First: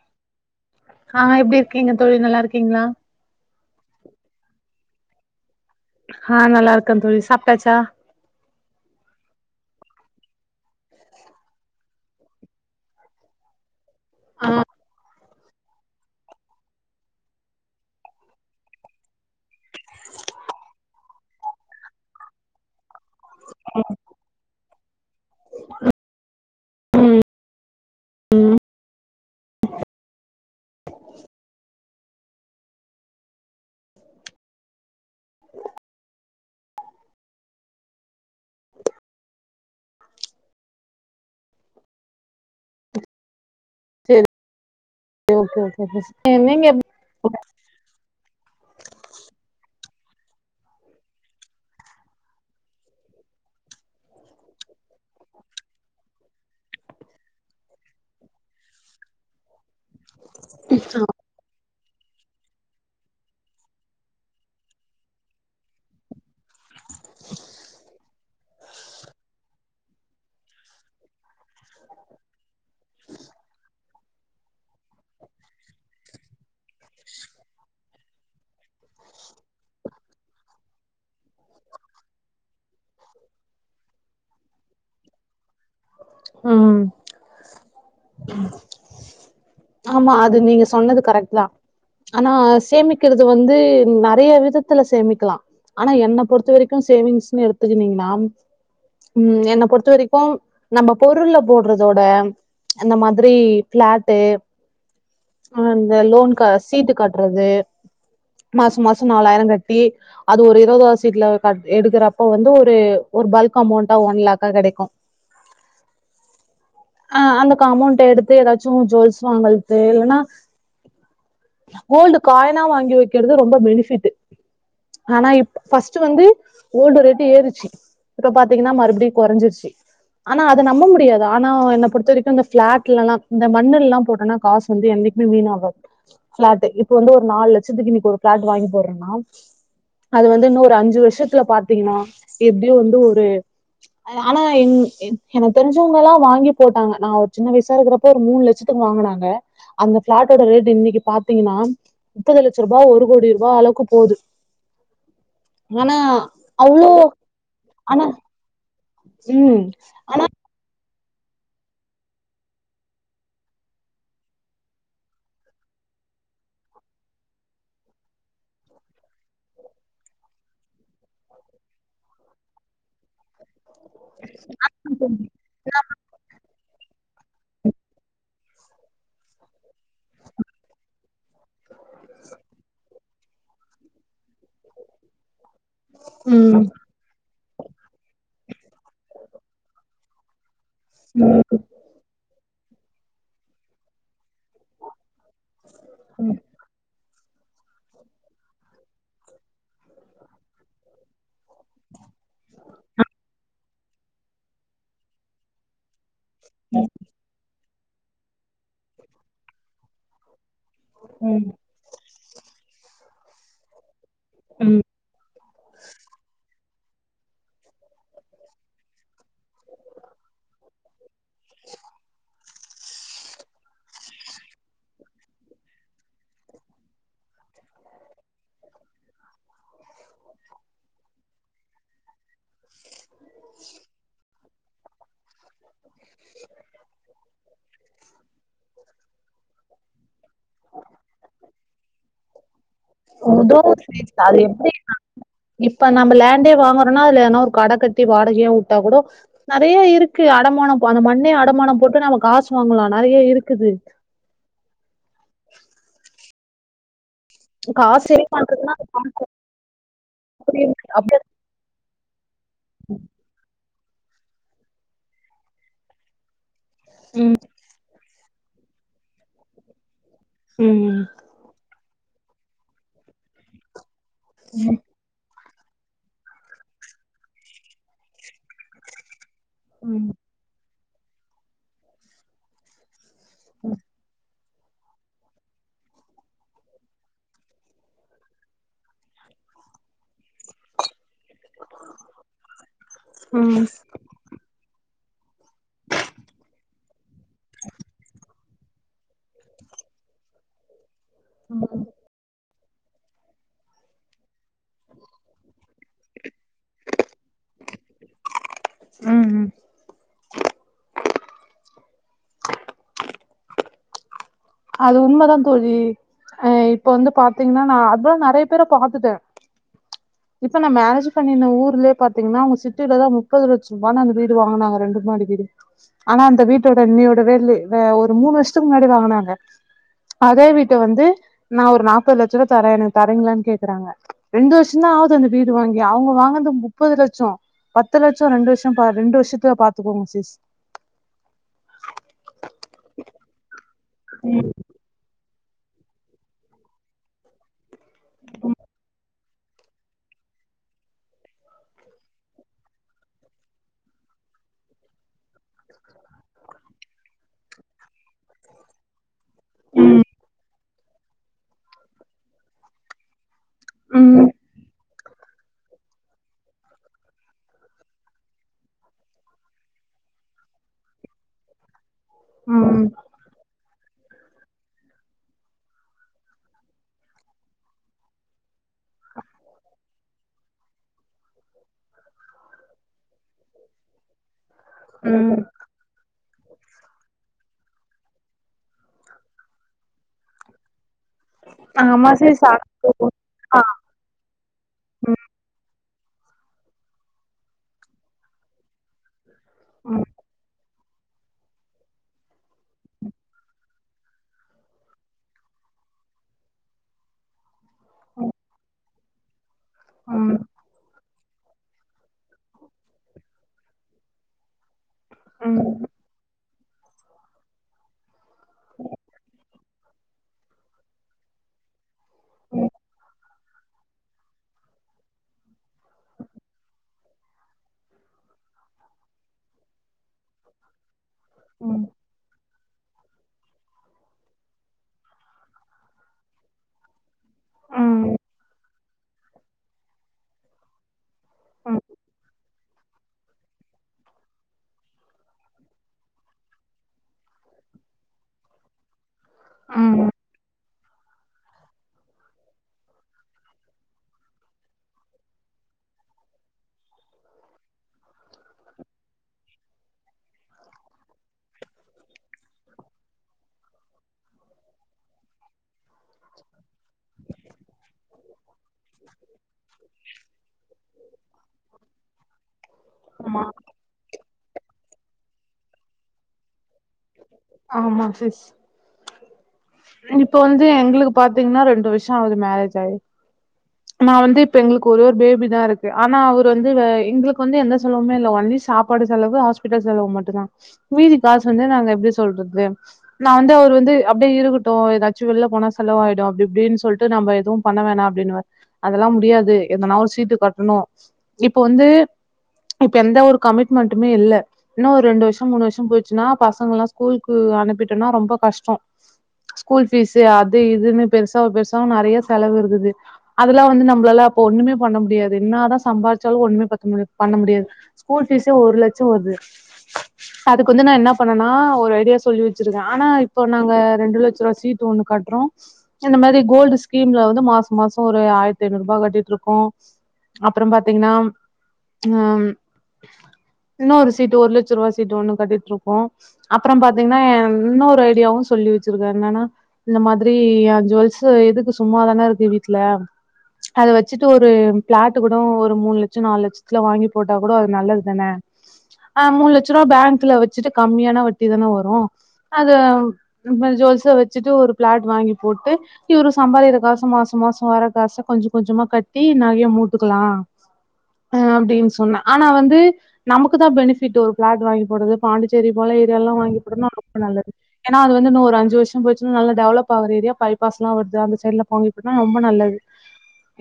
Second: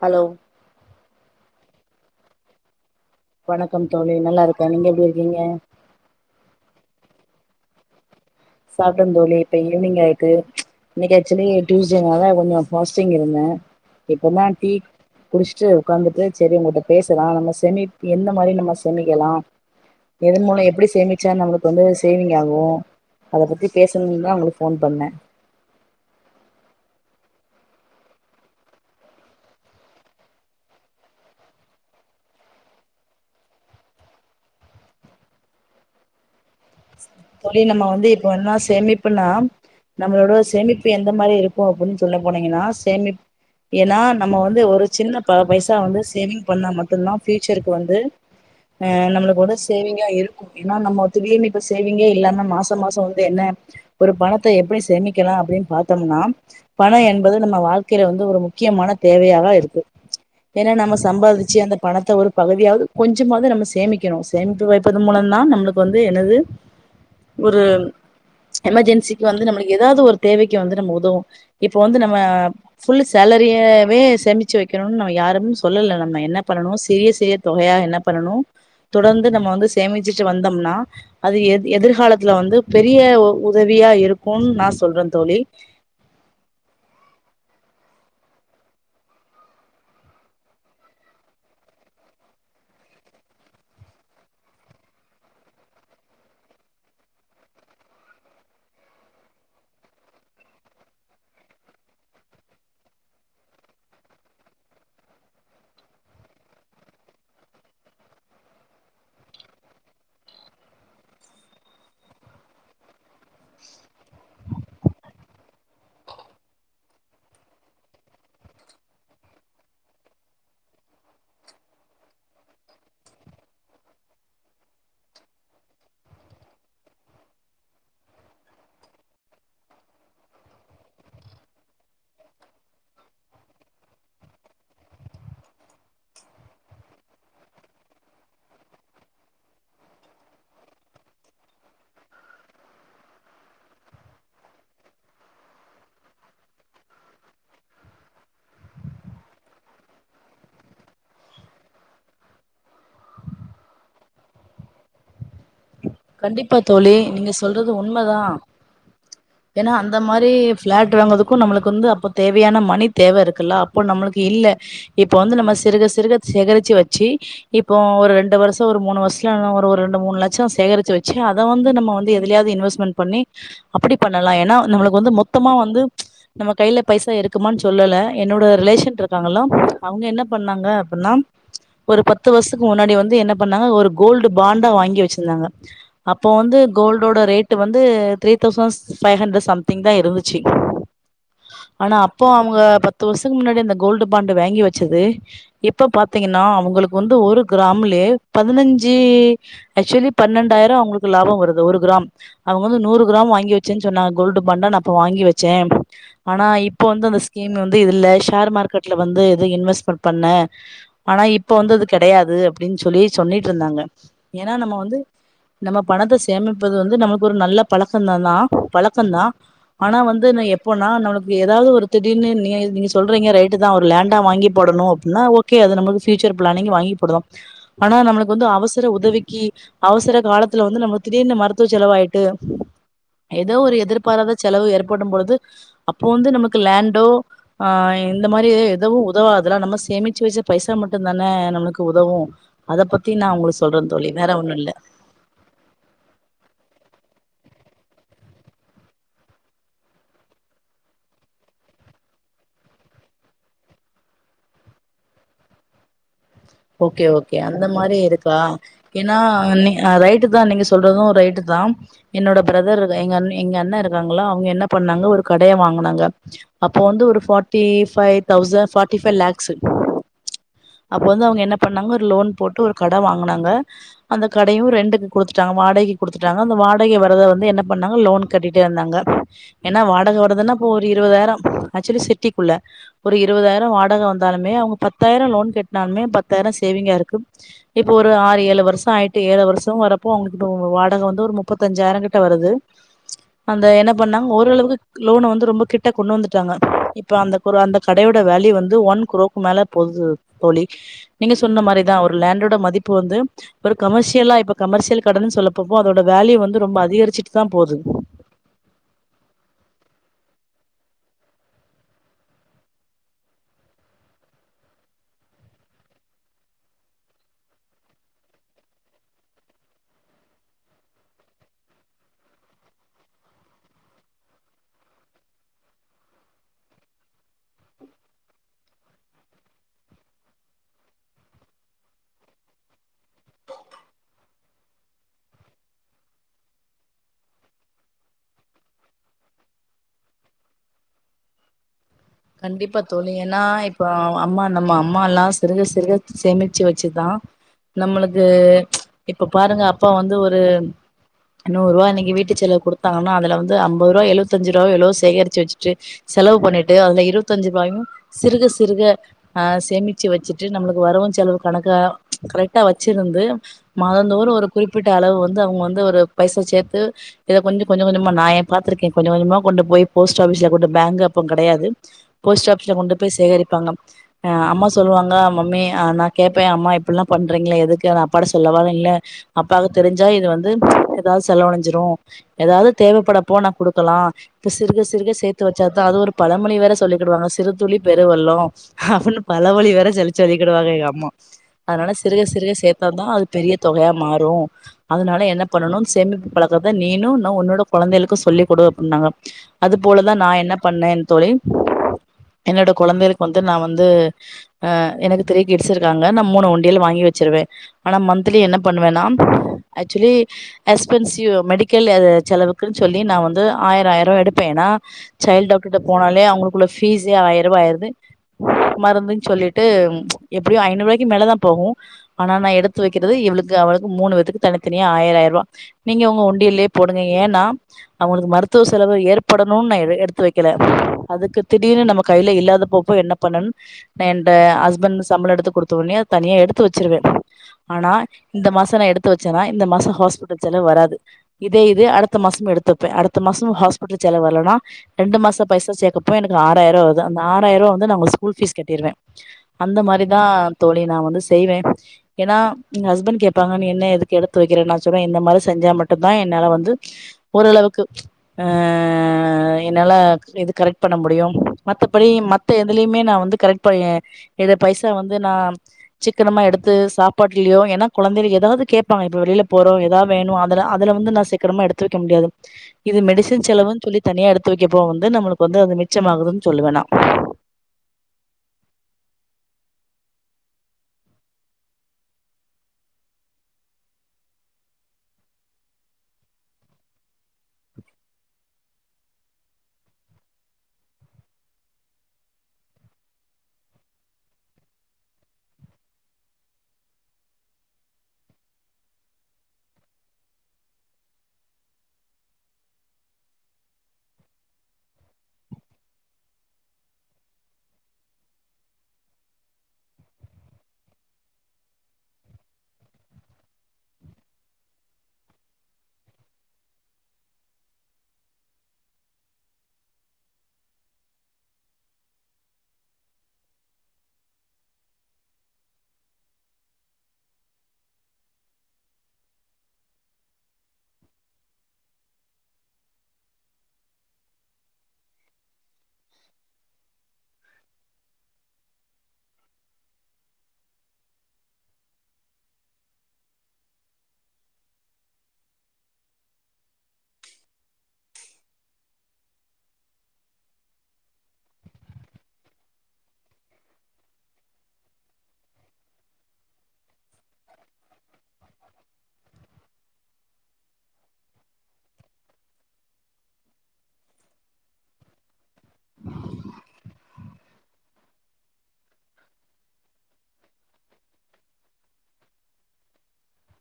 Hello ஆ எப்டி இருக்கீங்க தோழி நல்லா இருக்கீங்களா வணக்கம் தோழி நல்லா இருக்கே நீங்க எப்டி இருக்கீங்க ஆ நல்லா இருக்க தோழி சாப்ட்டாச்சா சாப்ட்டே தோழி இப்ப ஈவ்னிங் ஆயிட்டு இன்னிக்கி ஆக்சுலி டியூஸ்டேனால கொஞ்சோ பாஸ்டிங் இருந்தே இப்பந்தா ஆ டீ குடிச்சிட்டு உக்காந்துட்டு செரி உங்ககிட்ட பேசலா நம்ம செமி எந்த மாரி நம்ம செமிக்கலா எதன் மூல எப்டி சேமிச்சா நம்மளுக்கு வந்து சேவிங் ஆகு அத பத்தி பேசுனுன்தா உங்களுக்கு ஃபோன் பண்ண ம் ம் தோழி நம்ம வந்து இப்ப என்னா சேமிப்னா நம்மளோட சேமிப்பு எந்த மாரி இருக்கு அப்டின் சொல்ல போனீங்கன்னா சேமிப் ஏன்னா சேரி நம்ம வந்து ஒரு சின்ன ப ஓகே பைசா ஓகே வந்து சிஸ் சேவிங் நீங்க பண்ணா எப் மட் ட்டுந்தா ஃபியுச்சருக்கு வந்து ஆ நம்மளுக்கு ஒரு சேவிங்கா இருக்கு ஏன்னா நம்ம திடீர்னு இப் இப்ப சேவிங்கே இல்லனா மாச மாச வந்து என்ன ஒரு பணத்த எப்படி சேமிக்கலா அப்டின்னு பாத்தோம்னா பணம் என்பது நம்ம வாழ்க்கையில வந்து ஒரு முக்கியமான தேவையாதா இருக்கு ஏன்னா நம்ம சம்பாதிச்சு அந்த பணத்த ஒரு பகுதியாவது கொஞ்சமாவது நம்ம சேமிக்கணு சேமிப்பு வைப்பதன் மூலந்தா நம்மளுக்கு வந்து என்னது ஒரு எமர்ஜென்சிக்கு வந்து நம்மள எதாவது ஒரு தேவைக்கு வந்து நம்ம உதவு இப்ப வந்து நம்ம ஃபுல் சேலரியவே சேமிச்சு வைக்கணுனு நம்ம யாருமே சொல்லல நம்ம என்ன பண்ணணு சிறிய சிறிய தொகையா என்ன பண்ணனு தொடர்ந்து நம்ம வந்து சேமிச்சுட்டு வந்தோம்னா அது எது எதிர்காலத்துல வந்து பெரிய உதவியா இருக்குன்னு நா சொல்றே தோழி ம் ஆமா அது நீங்க சொன்னது கரெக்ட்டு தா ஆனா சேமிக்கிறது வந்து நெறைய விதத்துல சேமிக்கலா ஆனா என்னை பொறுத்த வரைக்கு சேவிங்ஸ்ன்னு எடுத்துக்கனீங்கன்னா ம் என்ன பொறுத்த வரைக்கு நம்ம பொருள்ல போட்றதோட இந்தந்த மாதிரி பிளாட்டு அந்த லோன் கா சீட்டு கட்டுறது மாச மாசோ நாலாயிரோ கட்டி அது ஒரு இருவதாவது சீட்ல க எடுக்கறப்ப வந்து ஒரு ஒரு பல்க் அமௌண்டா ஒன் லேக்கா கெடைக்கு ஆ அந்த கா அமௌண்ட எடுத்து எதாச்சு ஜுவல்ஸ் வாங்கல்து இல்லன்னா கோல்டு காயினா வாங்கி வைக்கிறது ரொம்ப பெனிஃபிட்டு ஆனா இப் ஃபஸ்ட்டு வந்து கோல்டு ரேட்டு ஏறிச்சி இப்ப பாத்தீங்கன்னா மறுபடியு கொறஞ்சிச்சி ஆனா அத நம்ப முடியாது ஆனா என்ன பொறுத்த வரைக்கு இந்த பிளாட்ல எல்லா இந்த மண்ணுல எல்லா போட்டனா காஸ் வந்து என்னைக்குமே வீணாவாது பிளாட்டு இப்ப வந்து ஒரு நாலு லட்சத்துக்கு இன்னிக்கு ஒரு பிளாட் வாங்கி போட்றேன்னா அது வந்து இன்னு ஒரு அஞ்சு வருஷ்த்துல பாத்தீங்கனா எப்டியு வந்து ஒரு அது ஆனா எங் என் எனக்கு தெரிஞ்சவங்க எல்லா வாங்கி போட்டாங்க நா ஒரு சின்ன வயசா இருக்கிறப்ப ஒரு மூண் லட்சத்துக்கு வாங்கனாங்க அந்த பிளாட்டோட ரேட்டு இன்னைக்கு பாத்தீங்கனா முப்பது லட்ச ரூபா ஒரு கோடி ரூபா அளவுக்கு போது ஆனா கண்டிப்பா அவ்ளோ தோழி நீங்க சொல்றது ஆனா உண்மதா ம் ஏனா அந்த ஆனா மாரி பிளாட் வாங்கறதுக்கு நம்மளுக்கு வந்து அப்ப தேவையான மணி தேவ இருக்குல்ல அப்போ நம்மளுக்கு இல்ல இப்ப வந்து நம்ம சிறுக சிறுக சேகரிச்சி வச்சி இப்போ ஒரு ரெண்டு வருஷோ ஒரு மூணு வருஷ்ல நா ஒரு ஒரு ரெண்டு மூணு லட்ச சேகரிச் சி வச்ச அத வந்து நம்ம வந்து எதுலயாவது இன்வெஸ்மெண் பண்ணி அப்படி பண்ணலா ஏனா நம்மளுக்கு வந்து மொத்தமா வந்து நம்ம கையில பைசா இருக்குமான் சொல்லல என்னோட ரிலேஷன்ட்ருக் றாங்களா அவுங்க என்ன பண்ணாங்க அப்பினா ஒரு பத்து வருஷ்த்துக்கு முன்னாடி வந்து என்னப் பண்ணாங்க ஒரு கோல்டு பாண்டா வாங்கி வச்சிருந்தாங்க அப்போ வந்து ம் கோல்டோட ரேட் டு வந்து three thousand five hundred something தா இருந்துச்சி ம் ஆனா அப்போ அவுங்க பத்து வருஷத்துக்கு முன்னாடி அந்த கோல்டு பாண்டு வாங்கி வச்சது இப்ப பாத்தீங்கனா அவங்களுக்கு வந்து ஒரு கிராம்லயே பதினஞ்சி ஆக்சுலி பண்ணன்டாயிரோ அவங்களுக்கு லாபோ வருது த ஒரு கிராம் அவுங்க வந்து நூறு கிராம் வாங்கி வச்சேன் சொன்னாங்க கோல்டு பாண்டா நா இப்ப வாங்கி வச்சே ஆனா இப்ப வந்து அந்த ஸ்கீம் வந்து இது இதில்ல ஷேர் மார்க்கெட்ல வந்து எது இன்வெஸ்மெண் பண்ண ஆனா ம் இப்ப வந்து அதுக் கெடையாது அப்டின் சொல்லி சொன்னீட் இருந்தாங்க ஏனா நம்ம ம் வந்து நம்ம பணத்த சேமிப்பது வந்து நம்மள்க்கு ஒரு நல்ல பழக்கத தா பழக்க தா ஆனா வந்து நா எப்போனா நம்மளுக்கு ஏதாவது ஒரு திடீர்னு நீயா எது நீ சொல்றீங்க ரைட்டு தா ஒரு லேண்டா வாங்கி போடனு அப்பினா ஓகே அது நம்மள்க்கு பியூச்சர் பிளானிங் வாங்கி போடுறோ ஆனா நம்மளுக்கு வந்து அவசர உதவிக்கி அவசர காலத்துல வந்து நம்மளுக் திடீர்னு மருத்துவ செலவாயிட்டு ஏதோ ஒரு எதிர்பாராத செலவு ஏற்படும் பொழுது அப்போ வந்து நமக்கு லேண்டோ ஆ இந்த மாரி எதுவு உதவாது அதெல்லா நம்ம சேமிச்சி வச்ச பைசா மட்டு தான நம்மளுக்கு உதவு அத பத்தி நா உதோ உங்களுக்கு சொல்ற தோழி வேற அது ஒண்ணு இல்ல எப்டி இப்ப நம்ம லேண்டே வாங்கோறோனா அதுல ஏதுனா ஒரு கட கட்டி வாடகையா வுட்டா கூடோ நெறைய இருக்கு அடமானோ அந்த மண்ணே அடமான போட்டு நம்ம காசு வாங்கலா நெறைய இருக்குது ஓகே ஓகே அந்த மாரி காசு சேவ் இருக்கா பண்றதுன்னா ஏனா ரைட்டு நீ அ ரைட்டு தா அப்டி நீங்க சொல்றது அப்டியே ரைட்டு தாம் என்னோட பிரதர் எங்க அண் எங்க அண்ணா இருக்காங்களா அவுங்க என்ன பண்ணாங்க ஒரு கடைய வாங்குனாங்க அப்போ வந்து ஒரு ம் forty five thousand forty five lakhs ம் அப்ப வந்து அவுங்க எ ன்ன பண்ணாங்க ஒரு லோன் போட்டு ஒரு கட வாங்குனாங்க அந்த கடையு ரெண்டு குடுத்துட்டாங்க வாடகைக் குடுத்துட்டாங்க அந்த வாடகை வரத வந்து என்ன பண்ணாங்க லோன் கட்டிட்டே வந்தாங்க ஏனா ம் வாடக வருதுனா அப்போ ஒரு இருவதாயிரோ ஆக்சுலி சிட்டிக்குள்ள ஒரு இருவதாயிரோ வாடக வந்தாலு மே அவுங்க பத்தாயிரோ லோன் கேட்னாலுமே பத்தாயிரோ சேவிங்கா இருக்கு இப்போ ஒரு ஆறு ஏழு வருஷோ ஆயிட்டு ஏழு வருஷோ வரப்போ அவுங்களுக்கு இப்ப வாடக வந்து ஒரு முப் பத்தஞ்சாயிர கிட்ட வருது ம் அந்த என்ன பண்ணாங்க ஓரளவுக்கு லோன வந்து ரொம்ப கிட்ட கொண்டு வந்துட்டாங்க இப்ப அந்த குரோ அந்த கடையோட வேல்யூ வந்து ஒன் குரோ மேல போது தோழி நீங்க சொன்ன ம் மாரிதா ஒரு லேண்டோட மதிப்பு வந்து இப்பர் கமர்ஷியலா இப்ப கமர்சியல் கடன்னு சொல்லப்போபோ அதோட வேல்யூ வந்து ரொம்ப அதிகரிச்சுட்டு தா போது ம் ம் அது உண்ம தா தோழி அ இப்ப வந்து பாத்தீங்கன்னா நா அதா நறைய பேர பாத்துட்டே இப்ப நா மேரேஜ் பண்ணிண ஊர்லய பாத்தீங்கன்னா அவங்க சிட்டியிலதா முப்பது லட்ச ரூபானு அந்த வீடு வாங்குனாங்க ரெண்டு மாடி வீடு ஆனா அந்த வீட்டோட இன்னியோட வேல்லு வ ஒரு மூணு வருஷத்துக்கு முன்னாடி வாங்குனாங்க அதே வீட்ட வந்து நா ஒரு நாப்பது லட்ச ரூவா தரே எனக்கு தரீங்களான்னு கேக்குறாங்க ரெண்டு வருஷ தா ஆது அந்த வீடு வாங்கி அவங்க வாங்குனது முப்பது லட்சொ பத்து லட்சொ ரெண்டு வருஷொ பா ரெண்டு வருஷத்துல பாத்துக்கோங்க சிஸ் கண்டிப்பா தோழி ஏன்னா இப்ப அம்மா நம்ம அம்மால்லா ச் சிறுக சிறுக சேமிச்சி வச்சுதா நம்மளுக்கு இப்ப பாருங்க அப்பா வந்து ஒரு நூறு ரூவா இன்னைக்கு வீட்டு செலவுக் குடுத்தாங்கனா அது வந்து அம்பது ரூவா எழுவத்தஞ்சு ரூவா எவ்ளோ சேகரிச்சு வச்சிட்டு செலவு பண்ணிட்டு அந்த இ இருபத்தஞ்சுரூபாயு சிறுக சிறுக ஆ ம் சேமிச்சி வெச்சிட்டு நம்மளுக்கு வரவு செலவு கணக்கா கரெக்டா வச்சிருந்து ம் மாதந்தோறு ஒரு குறிப்பிட் ட அளவு வந்து அவங்க வந்து ஒரு பைசா சேத்து இத கொஞ்சு கொஞ்ச கொஞ்சமா நா ஏ பாத்திருக்கே கொஞ்ச கொஞ்சமா கொண்டு போய் போஸ்ட் ஆஃபிஸ்ல கொண்டு பேங்க் அப்ப கெடையாது போஸ்ட் ஆஃபிஸ்ல கொண்டு ம் போய் சேகரிப்பாங்க அம்மா சொல்லுவாங்க மம்மி அ நா கேப்பே அம்மா இப்டியல்லா பண்றீங்களே எதுக்கு நா அப்பாட சொல்லவானு இல்ல அப்பாகு தெரிஞ்சா இது வந்து எல்லா செலவடஞ்சிரு ஏதாவ்து தேவைப்படப்போ நா குடுக்கலா இப்ப சிறுக சிறுக சேத்து வெச்சா அது ஒரு பழமொழி வேர ச் சொல்லிகிடுவாங்க சிறு துளி பெருவெள்ளோ அப்டின்னு பழமொழி வேர சொல்லி சொல்லிகிடுவாங்க எங்க அம்மா அதனால ஆமா சிறுக சிஸ் சிறுக சேத்தா தா அது பெரிய தொகையா மாறு அதுனால என்ன பண்ணணு சேமிப்பு பழக்கத நீனு இன்னு உன்னோட கொழந்தைகளுக்கு சொல்லி கொடு அப்டின்னாங்க அது போலதா நா என்ன பண்ணேன் தோழி என்னோட கொழந்தைகளுக்கு வந்து நா வந்து ஆ எனக்கு த்ரி கிட்ஸ் இருக்காங்க நா மூணு உண்டியல் வாங்கி வெச்சிருவே ஆனா மந்திலி என்ன பண்ணுவேனா ஆச்சுவலி எஸ்பன்ஸிவ் மெடிக் களு அது செலவுக்குன்னு சொல்லி நா வந்து ஆயிர ஆயிர ரூவா எடுப்பேன்னா சைல்ட் டாக்டர்ட்ட போனாலே அவ ங்களுக்குள்ள ஃபீஸே ஆயிர ரூவா ஆயிருது மறுந்துன்னு சொல்லி ட்டு எப்டியு ஐநூறுபாய்க்கு மேலே தா போகு ஆனா நா எடுத்து வைக்கிறது இவளுக்கு அவளுக்கு மூணு பேத்துக்கு தனித்தனியா ஆயிர அயிர ரூவா நீங்க உங்க உண்டியிலயே போடுங்க ஏன்னா அவங்களுக்கு மருத்துவ செலவு ஏற்படணுனீ நா எடுத்து வைக்கல அதுக்கு திடீர்னு நம்ம கையில இல்லாத போப்போ என்ன பண்ணன் அன்ட ஹஸ்பண்ட் சம்பள எடுத்து குடுத்த உனே தனியா எடுத்து வெச்சிருவே ஆனா ம் இந்த மாச நா எடுத்து வெச்சேன்னா இந்த மாச ஹாஸ்பிட்டல் செலவு வராது இதே இது அடுத்த மாசம் எடுத்தப்பே அடுத்த மாசொ ஹாஸ்பிட்டல் செலவு வர்லைனா ரெண்டு மாச பைசா சேக்க ப்ப எனக்கு ஆறாயிர ரூவா வருது அந்த ஆறாயிருவா வந்து நா அவங்க ஸ்கூல் ஃபீஸ் கட்டிடுவே அந்த ம் மாரிதா தோழி நா வந்து செய்வே ஏன்னா எ ஹஸ்பண்ட் கேப்பாங்க நீ என்ன எதுக்கு எடுத்து வைக்கிறே நா சொல்வே இந்த மாதிரி செஞ்சா மட்டுதா என்னால வந்து ஓரளவுக்கு ஆ என்னால இது கரெக் பண்ண முடியு மத்தபடி மத்த எதுலயுமே நா வந்து கரெக்ட் பண் ஏ இத பைசா வந்து நா சிக்கனமா எடுத்து சாப்பாட்டுலயோ ஏன்னா கொழந்தைக ஏதாவது கேப்பாங்க இப்ப வெளில போறோ ஏதா வேணு அதுல வந்து நா சீக்கினமா எடுத்து வைக்க முடியாது இது மெடிசன் செலவுன்னு சொல்லி தனியா எடுத்து வைக்கப்ப வந்து நம்மளுக்கு வந்து அது மிச்சமாகுதுன்னு சொல்லுவே நா ஆமா சிஸ் இப்ப வந்து எங்களுக்கு பாத்தீங்கன்னா ரெண்டு வருஷோ ஆகுது மேரேஜ் ஆயி நா வந்து இப்ப எங்களுக்கு ஒரே ஒரு பேபி தா இருக்கு ஆனா அவர் வந்து எங்களுக்கு வந்து எந்த செலவுமே இல்ல ஒன்லி சாப் பாடு செலவு ஹாஸ்பிட்டல் செலவு மட்டுந்தா மீதி காசு வந்து நாங்க எப்டி சொல்றது நா வந்து அவர் வந்து அப்டியே இருக்கட்டு ஏதாச்சு வெளில போனா செலவாயிடு அப்டி இப்டின்னு சொல் சோ நம்ம எதுவு பண்ண வேணா அப்டின்னுவே அதெல்லா முடியாது எதன்னாலு ஒரு சீட்டு கட்டணு இப்ப வந்து இப்ப எந்த ஒரு கமிட்மெண்ட்டுமே இல்ல இன்னோ ஒரு ரெண்டு வருஷோ மூணு வருஷோ போயிடுச்சுன்னா பசங்க எல்லா ஸ்கூலுக்கு அனுப்பிட்டன்னா ரொம்ப கஷ்டோ ஸ்கூல் பீஸ்ஸு அது இதுன்னு பெருசாவ பெருசாவ நெறைய செலவு இருக்குது அதெல்லா வந்து நம்மளால அப்ப ஒண்ணுமே பண்ண முடியாது என்னாதா சம்பாதிச்சாலு ஒண்ணுமே பத்த முடி பண்ண முடியாது ஸ்கூல் பீஸு ஒரு லட்சோ வருது அதுக்கு வந்து நா என்ன பண்ணேனா ஒரு ஐடியா சொல்லி வச்சிருக்கே ஆனா இப்ப நாங்க ரெண்டு லட்ச ரூபா சீட் ஒண்ணு கட்டுறோ இந்த மாரி கோல்டு ஸ்கீம்ல வந்து மாச மாசோ ஒரு ஆயிரத்தி ஐநூறு ரூபாய் கட்டிட்டு இருக்கோ அப்பற பாத்தீங்கன்னா ம் இன்னொரு சீட்டு ஒரு லட்ச ரூபா சீட் ஒண்ணு கட்டிட்டுருக்கோ அப்பற பாத்தீங்கன்னா இன்னொரு ஐடியாவு சொல்லி வச்சிருக்காரு என்னன்னா இந்த மாதிரி ஜுவெல்ஸ் எதுக்கு சும்மாதான இருக்கு வீட்ல அத வச்சுட்டு ஒரு பிளாட்டு் கூட ஒரு மூணு லட்சோ நாலு லட்சத்துல வாங்கி போட்டா கூட அது நல்லது தான ஆ மூணு லட்ச ரூபா பேங்க்ல வச்சுட்டு கம்மியான வட்டி தான வரு அத இந்த மாரி ஜூவல்ஸ்ச வச்சுட்டு ஒரு பிளாட் வாங்கி போட்டு இவரு சம்பாதிக்கிற காச மாச மாசோ வர்ற காச கொஞ்ச கொஞ்சமா கட்டி நகய மூட்டுக்கலா ஆ அப்டின்னு சொன்னே ஆனா வந்து நமக்கு தா பெனிஃபிட் ஒரு பிளாட் வாங்கி போடுறது பாண்டிச்சேரி போல ஏரியாலல்லா வாங்கி போட்டம்னா ரொம்ப நல்லது ஏன்னா அது வந்து இன்ன ஒரு அஞ்சி வருஷோ போயிடுச்சினா நல்ல டெவலப் ஆகற ஏரியா பை பாஸ்லா வருது அந்த சைடுலா வாங்கி போட்டன்னா ரொம்ப நல்லது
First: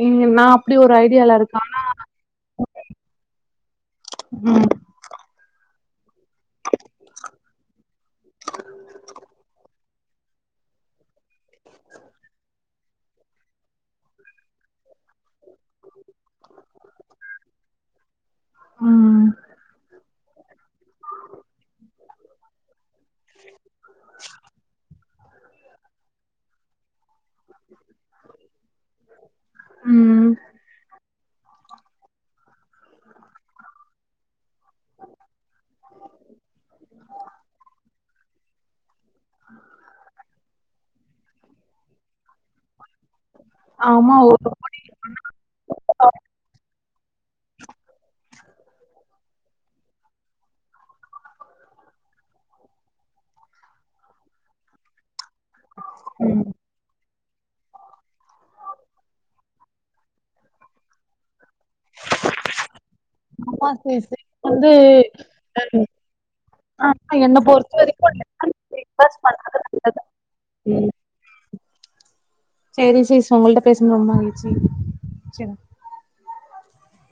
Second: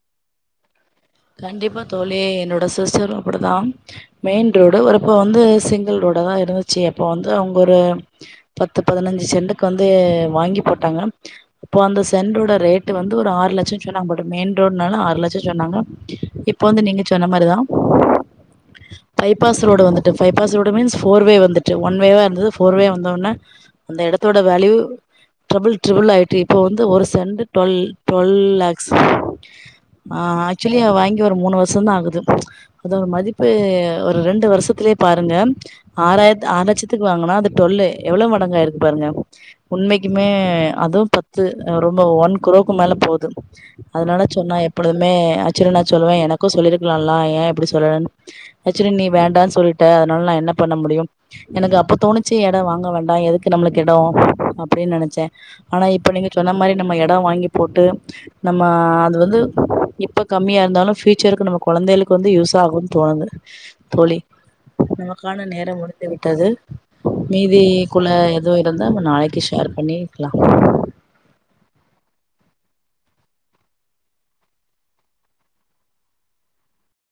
இங்க நா அப்டி ஒரு ஐ கண்டிப்பா தோழி என்னோட சிஸ்டரு அப்டிதா மெயின் ம் ரோடு ஒருப்ப வந்து சிங் கிள்ரோடாதா இருந்துச்சு அப்ப வந்து அவங்க ஒரு பத்து பதினஞ்சு செண்டுக்கு வந் து வாங்கி போட்டாங்க அப்போ அந்த சென்டோட ரேட்டு வந்து ஒரு ஆறு லட்சோ சொன்னாங்க பட் மெயின் ரோட்னால ஆறு லட்சோ சொன்னாங்க இப்ப வந்து நீங்க சொன்ன மாரிதா ம். பைபாஸ் ரோடு வந்து ட்டு bypass road means four way வந்துட்டு ஒன்வேவா இருந்தது போர்வே வந் த ஒன்ன அந்த இடத்தோட வேல்யூ டபிள் ட்ரிபிள் ஆயிட்டு இப்ப வந்து ஒரு சென்ட் டுவெல் டுவெல் லேக்ஸ் ஆ ம். ஆக்சுவலி அவ வாங்கி ஒரு மூணு வருஷந்தா ஆகுது அதோட மதிப்பு ஒரு ரெண்டு வருஷத்துலயே பாருங்க ஆறாயிர ஆறு லட்சத்துக்கு வாங்குனோ அது டுவெல்லு எவ்ள மடங்காயிருக்கு பாருங்க உண்மைக்குமே அதுவு பத்து ரொம்ப ஒன் குரோக்கு மேல போது ஆமா. அதனால சொன்னா எப்பொழுதுமே சரி நா சொல்லுவே எனக்கு சொல்லிருக்கலால்லா ஏ இப்டி சொல்லன்னு ஆக்சுவலி நீ வேண்டான்னு சொல்ட அதனால நா என்ன பண்ண முடியு எனக்கு அப்ப தோணுச்சி எடோ வாங்க வேண்டா எதுக்கு நம்மளுக்கு எடோ அப்டின்னு நனச்ச ஆனா இப்போ நீங்க சொன்ன மாரி நம்ம எடோ வாங்கி போட்டு நம்ம அது வந்து இப்போ கம்மியா இருந்தாலு பஃபியூச்சருக்கு நம்ம கொழதேளுக்கு வந்து யூஸ் ஆகும்ன்னு தோணுது ஒருமா தோழி வந்து நமக்கான நேரம் முடிந்து விட்டது ஆனா என்ன பொறுத்த மீதிக்குல வரைக்கும் லெமன் ஏதுவு இருந்தா பிரேக்ஃபாஸ்ட் நாளைக்கு பண்றது ஷேர் பண்ணி இருக்கிலா சேரி சீஸ் உங்கள்ட பேசது ரொம்ப மகிழ்ச்சி சேரி